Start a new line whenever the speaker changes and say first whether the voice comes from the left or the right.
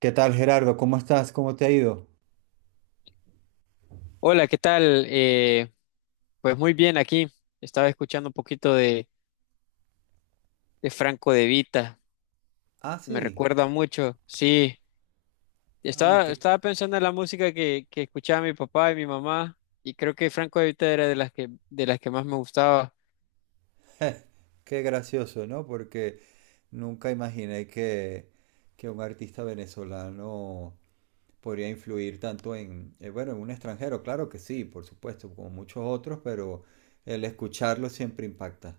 right: ¿Qué tal, Gerardo? ¿Cómo estás? ¿Cómo te ha ido?
left: Hola, ¿qué tal? Pues muy bien aquí. Estaba escuchando un poquito de Franco De Vita.
right: Ah,
left: Me
right: sí.
left: recuerda mucho. Sí,
right: Ah, qué,
left: estaba pensando en la música que escuchaba mi papá y mi mamá, y creo que Franco De Vita era de las de las que más me gustaba.
right: qué gracioso, ¿no? Porque nunca imaginé que un artista venezolano podría influir tanto en, bueno, en un extranjero. Claro que sí, por supuesto, como muchos otros, pero el escucharlo siempre impacta.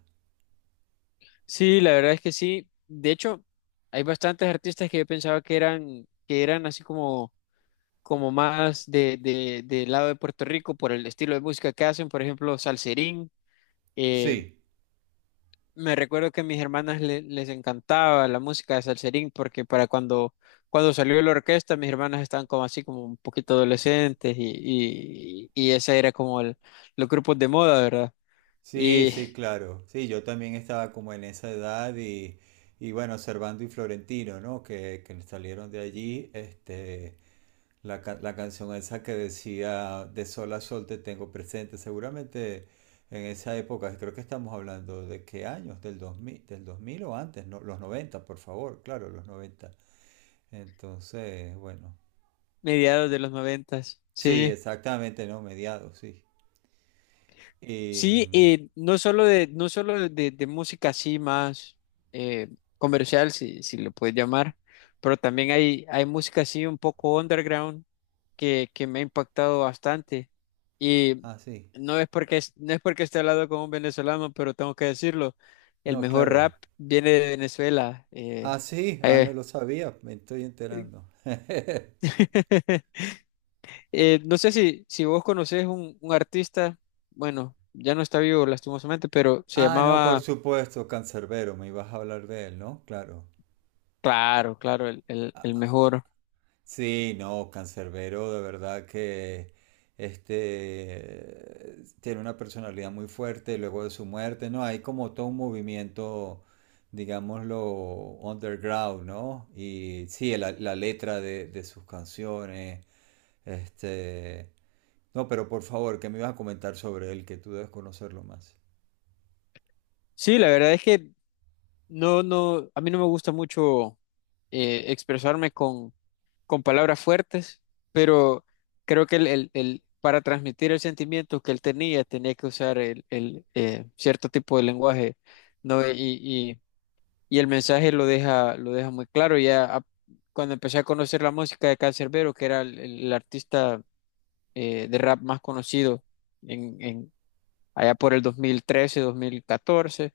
left: Sí, la verdad es que sí. De hecho, hay bastantes artistas que yo pensaba que que eran así como, como más del lado de Puerto Rico por el estilo de música que hacen. Por ejemplo, Salserín. eh,
right: Sí.
left: Me recuerdo que a mis hermanas les encantaba la música de Salserín porque para cuando salió la orquesta, mis hermanas estaban como así como un poquito adolescentes, y ese era como los grupos de moda, ¿verdad?
right: Sí,
left: Y
right: sí, claro. Sí, yo también estaba como en esa edad y bueno, Servando y Florentino, ¿no? Que salieron de allí, este, la canción esa que decía De sol a sol te tengo presente. Seguramente en esa época, creo que estamos hablando de qué años, del 2000, del 2000 o antes, no, los noventa, por favor, claro, los 90. Entonces, bueno,
left: mediados de los noventas,
right: sí,
left: sí.
right: exactamente, ¿no? Mediados, sí. Y,
left: Sí, y no solo no solo de música así más eh, comercial, si lo puedes llamar, pero también hay música así un poco underground que me ha impactado bastante. Y
right: ah, sí.
left: no es porque, no es porque esté hablando con un venezolano, pero tengo que decirlo, el
right: No,
left: mejor rap
right: claro.
left: viene de Venezuela.
right: Ah, sí, ah, no
left: Eh.
right: lo sabía, me estoy enterando.
left: No sé si vos conocés un artista, bueno, ya no está vivo lastimosamente, pero se
right: Ah, no, por
left: llamaba...
right: supuesto, Cancerbero, me ibas a hablar de él, ¿no? Claro.
left: Claro, claro, el mejor.
right: Sí, no, Cancerbero de verdad que este tiene una personalidad muy fuerte luego de su muerte, ¿no? Hay como todo un movimiento, digámoslo, underground, ¿no? Y sí, la letra de sus canciones, este... No, pero por favor, ¿qué me ibas a comentar sobre él, que tú debes conocerlo más?
left: Sí, la verdad es que no, no, a mí no me gusta mucho expresarme con palabras fuertes, pero creo que para transmitir el sentimiento que él tenía, tenía que usar cierto tipo de lenguaje, ¿no? Y, y el mensaje lo deja muy claro. Cuando empecé a conocer la música de Canserbero, que era el artista de rap más conocido allá por el 2013, 2014.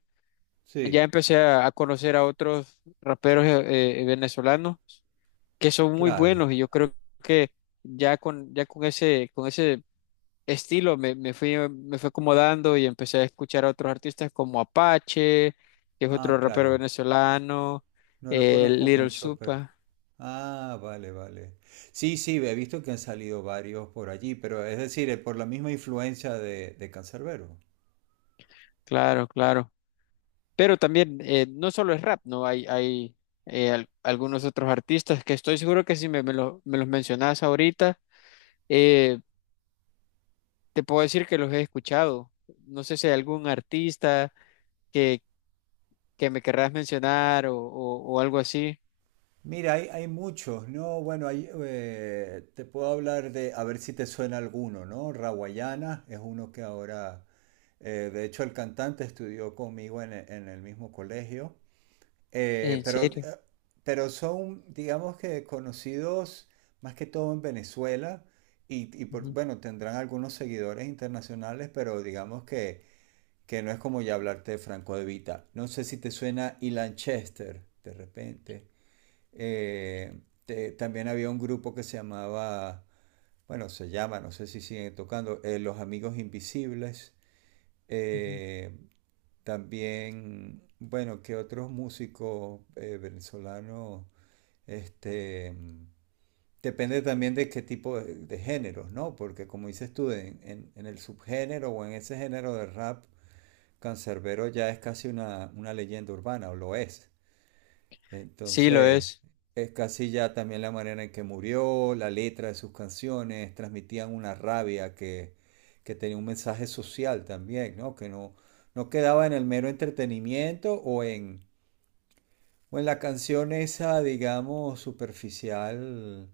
left: Ya
right: Sí.
left: empecé a conocer a otros raperos venezolanos que son muy
right: Claro.
left: buenos, y yo creo que ya con con ese estilo me fui acomodando, y empecé a escuchar a otros artistas como Apache, que es otro
right: Ah,
left: rapero
right: claro.
left: venezolano,
right: No lo conozco
left: Little
right: mucho, pero...
left: Supa,
right: Ah, vale, vale. Sí, sí, he visto que han salido varios por allí, pero es decir, por la misma influencia de Cancerbero.
left: claro, claro. Pero también, no solo es rap, ¿no? Hay, algunos otros artistas que estoy seguro que si me los mencionas ahorita, Eh, te puedo decir que los he escuchado. No sé si hay algún artista que, que me querrás mencionar o algo así.
right: Mira, hay muchos, ¿no? Bueno, hay, te puedo hablar de, a ver si te suena alguno, ¿no? Rawayana es uno que ahora, de hecho el cantante estudió conmigo en, en el mismo colegio. Eh,
left: ¿En
right: pero, eh,
left: serio?
right: pero son, digamos que conocidos más que todo en Venezuela y,
left: Ujú,
right: bueno, tendrán algunos seguidores internacionales, pero digamos que no es como ya hablarte de Franco De Vita. No sé si te suena Ilan Chester, de repente. También había un grupo que se llamaba, bueno, se llama, no sé si siguen tocando, Los Amigos Invisibles.
left: ujú.
right: Eh, también, bueno, que otros músicos venezolanos, este, depende también de qué tipo de géneros, ¿no? Porque como dices tú, en el subgénero o en ese género de rap, Canserbero ya es casi una leyenda urbana, o lo es.
left: Sí, lo
right: Entonces,
left: es.
right: es casi ya también la manera en que murió, la letra de sus canciones, transmitían una rabia que tenía un mensaje social también, ¿no? Que no, no quedaba en el mero entretenimiento o en la canción esa, digamos, superficial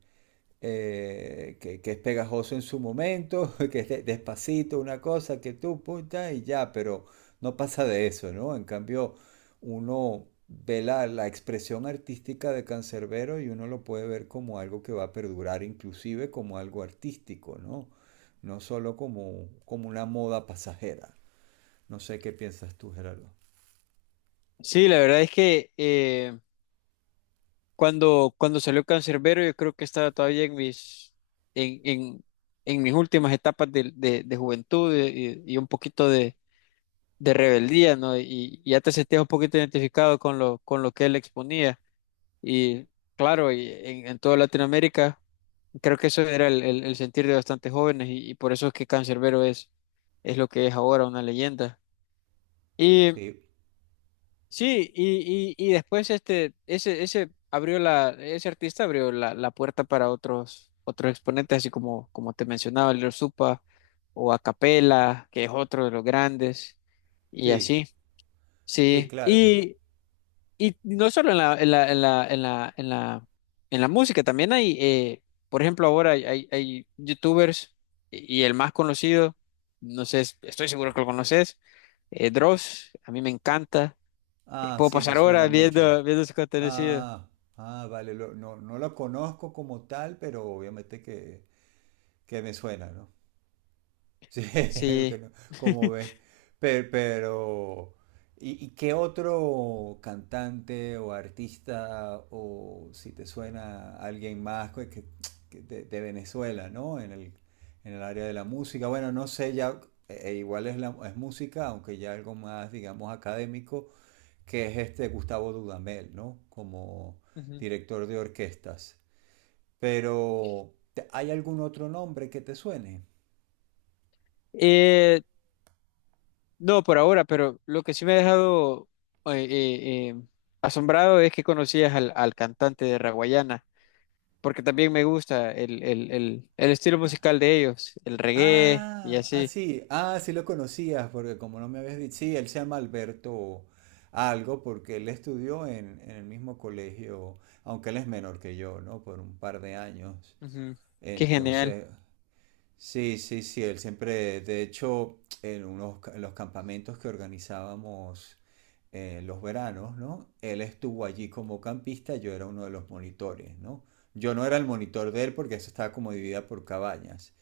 right: que es pegajoso en su momento, despacito, una cosa que tú punta y ya, pero no pasa de eso, ¿no? En cambio, uno ve la expresión artística de Cancerbero y uno lo puede ver como algo que va a perdurar, inclusive como algo artístico, ¿no? No solo como, como una moda pasajera. No sé qué piensas tú, Gerardo.
left: Sí, la verdad es que cuando salió Cancerbero yo creo que estaba todavía en en, en, en mis últimas etapas de juventud, y un poquito de rebeldía, ¿no? Y ya te sentías un poquito identificado con con lo que él exponía. Y claro, y en toda Latinoamérica, creo que eso era el sentir de bastantes jóvenes, y por eso es que Cancerbero es lo que es ahora, una leyenda. Y
right: Sí,
left: sí, y después ese abrió la, ese artista abrió la, la puerta para otros, otros exponentes, así como, como te mencionaba, Lil Supa o Acapella, que es otro de los grandes, y
right: sí,
left: así.
right: sí,
left: Sí,
right: claro.
left: y no solo en la, en la, en la, en la, en la, en la música, también hay, por ejemplo, ahora hay, hay youtubers, y el más conocido, no sé, estoy seguro que lo conoces, Dross, a mí me encanta.
right: Ah,
left: Puedo
right: sí, me
left: pasar
right: suena
left: horas
right: mucho.
left: viendo, viendo su contenido.
right: Ah, ah, vale, no, no lo conozco como tal, pero obviamente que me suena, ¿no? Sí, que
left: Sí.
right: no, como ves. Pero y qué otro cantante o artista o si te suena alguien más que de Venezuela, ¿no? En el área de la música. Bueno, no sé, ya igual es, la, es música, aunque ya algo más, digamos, académico que es este Gustavo Dudamel, ¿no? Como
left: Ujú.
right: director de orquestas. Pero, ¿hay algún otro nombre que te suene?
left: Eh, no, por ahora, pero lo que sí me ha dejado eh, eh, eh, asombrado es que conocías al cantante de Raguayana, porque también me gusta el estilo musical de ellos, el reggae y
right: Ah, ah,
left: así.
right: sí, ah, sí lo conocías, porque como no me habías dicho, sí, él se llama Alberto algo, porque él estudió en el mismo colegio, aunque él es menor que yo, ¿no? Por un par de años.
left: Ujú. Qué genial.
right: Entonces, sí, sí, sí, él siempre, de hecho, en unos, en los campamentos que organizábamos en los veranos, ¿no? Él estuvo allí como campista, yo era uno de los monitores, ¿no? Yo no era el monitor de él porque eso estaba como dividida por cabañas,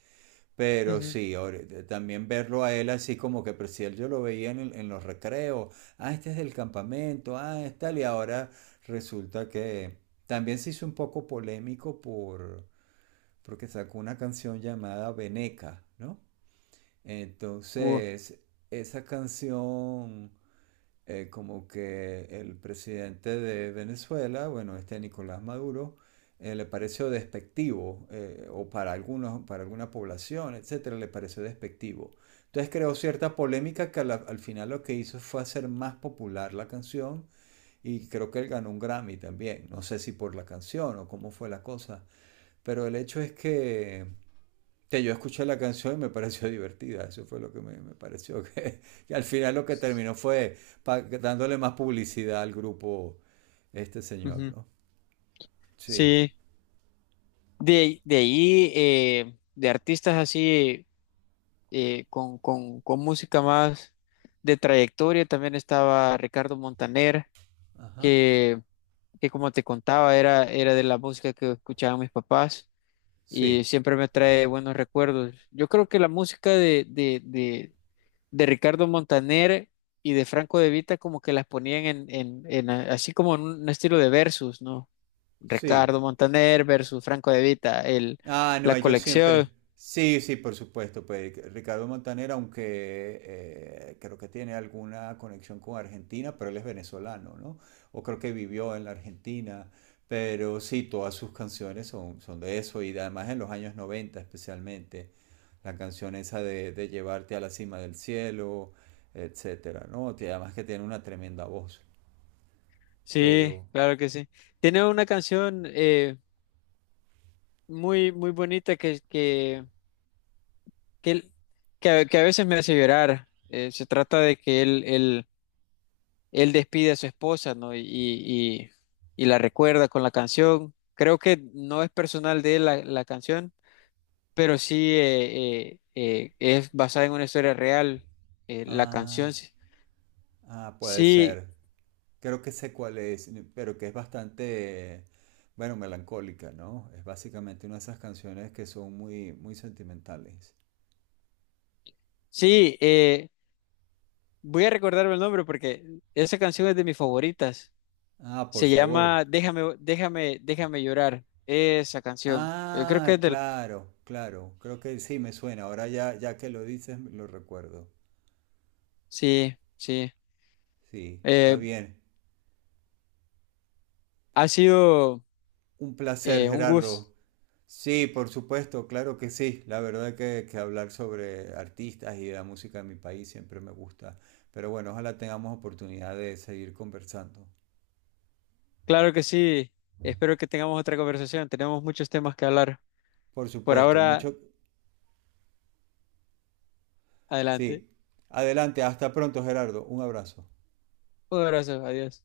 right: pero
left: Ujú.
right: sí, ahora, también verlo a él así como que, pero si él yo lo veía en, en los recreos, ah, este es del campamento, ah, es tal, y ahora resulta que también se hizo un poco polémico porque sacó una canción llamada Veneca, ¿no?
left: Uh,
right: Entonces, esa canción, como que el presidente de Venezuela, bueno, este Nicolás Maduro, le pareció despectivo, o para algunos, para alguna población, etcétera, le pareció despectivo. Entonces creó cierta polémica que al final lo que hizo fue hacer más popular la canción y creo que él ganó un Grammy también. No sé si por la canción o cómo fue la cosa, pero el hecho es que yo escuché la canción y me pareció divertida, eso fue lo que me pareció, que, al final lo que terminó fue pa, dándole más publicidad al grupo este señor,
left: ujú.
right: ¿no? Sí,
left: Sí, de ahí, de artistas así, con música más de trayectoria, también estaba Ricardo Montaner,
right: ajá,
left: que, que como te contaba, era de la música que escuchaban mis papás, y
right: sí,
left: siempre me trae buenos recuerdos. Yo creo que la música de Ricardo Montaner y de Franco De Vita, como que las ponían así como en un estilo de versus, ¿no?
right: sí.
left: Ricardo Montaner versus Franco De Vita, el,
right: Ah, no,
left: la
right: ellos
left: colección.
right: siempre. Sí, sí, por supuesto. Pues Ricardo Montaner, aunque creo que tiene alguna conexión con Argentina, pero él es venezolano, ¿no? O creo que vivió en la Argentina. Pero sí, todas sus canciones son, son de eso. Y además en los años 90, especialmente. La canción esa de llevarte a la cima del cielo, etcétera, ¿no? Te- además que tiene una tremenda voz.
left: Sí,
right: Pero.
left: claro que sí. Tiene una canción muy, muy bonita que, él- que a que a veces me hace llorar. Se trata de que él despide a su esposa, ¿no? Y la recuerda con la canción. Creo que no es personal de él la la canción, pero sí, es basada en una historia real, la canción.
right: Ah,
left: Sí,
right: ah, puede
left: sí,
right: ser. Creo que sé cuál es, pero que es bastante, bueno, melancólica, ¿no? Es básicamente una de esas canciones que son muy, muy sentimentales.
left: sí, voy a recordarme el nombre porque esa canción es de mis favoritas.
right: Ah, por
left: Se
right: favor.
left: llama Déjame, déjame, déjame llorar. Esa canción. Creo que
right: Ah,
left: es del...
right: claro, claro. Creo que sí me suena. Ahora ya, ya que lo dices, lo recuerdo.
left: Sí, sí.
right: Sí, está
left: Eh,
right: bien.
left: ha sido
right: Un placer,
left: eh, un gusto.
right: Gerardo. Sí, por supuesto, claro que sí. La verdad que hablar sobre artistas y la música de mi país siempre me gusta. Pero bueno, ojalá tengamos oportunidad de seguir conversando.
left: Claro que sí. Espero que tengamos otra conversación. Tenemos muchos temas que hablar.
right: Por
left: Por
right: supuesto,
left: ahora,
right: mucho.
left: adelante.
right: Sí. Adelante, hasta pronto, Gerardo. Un abrazo.
left: Un abrazo. Adiós.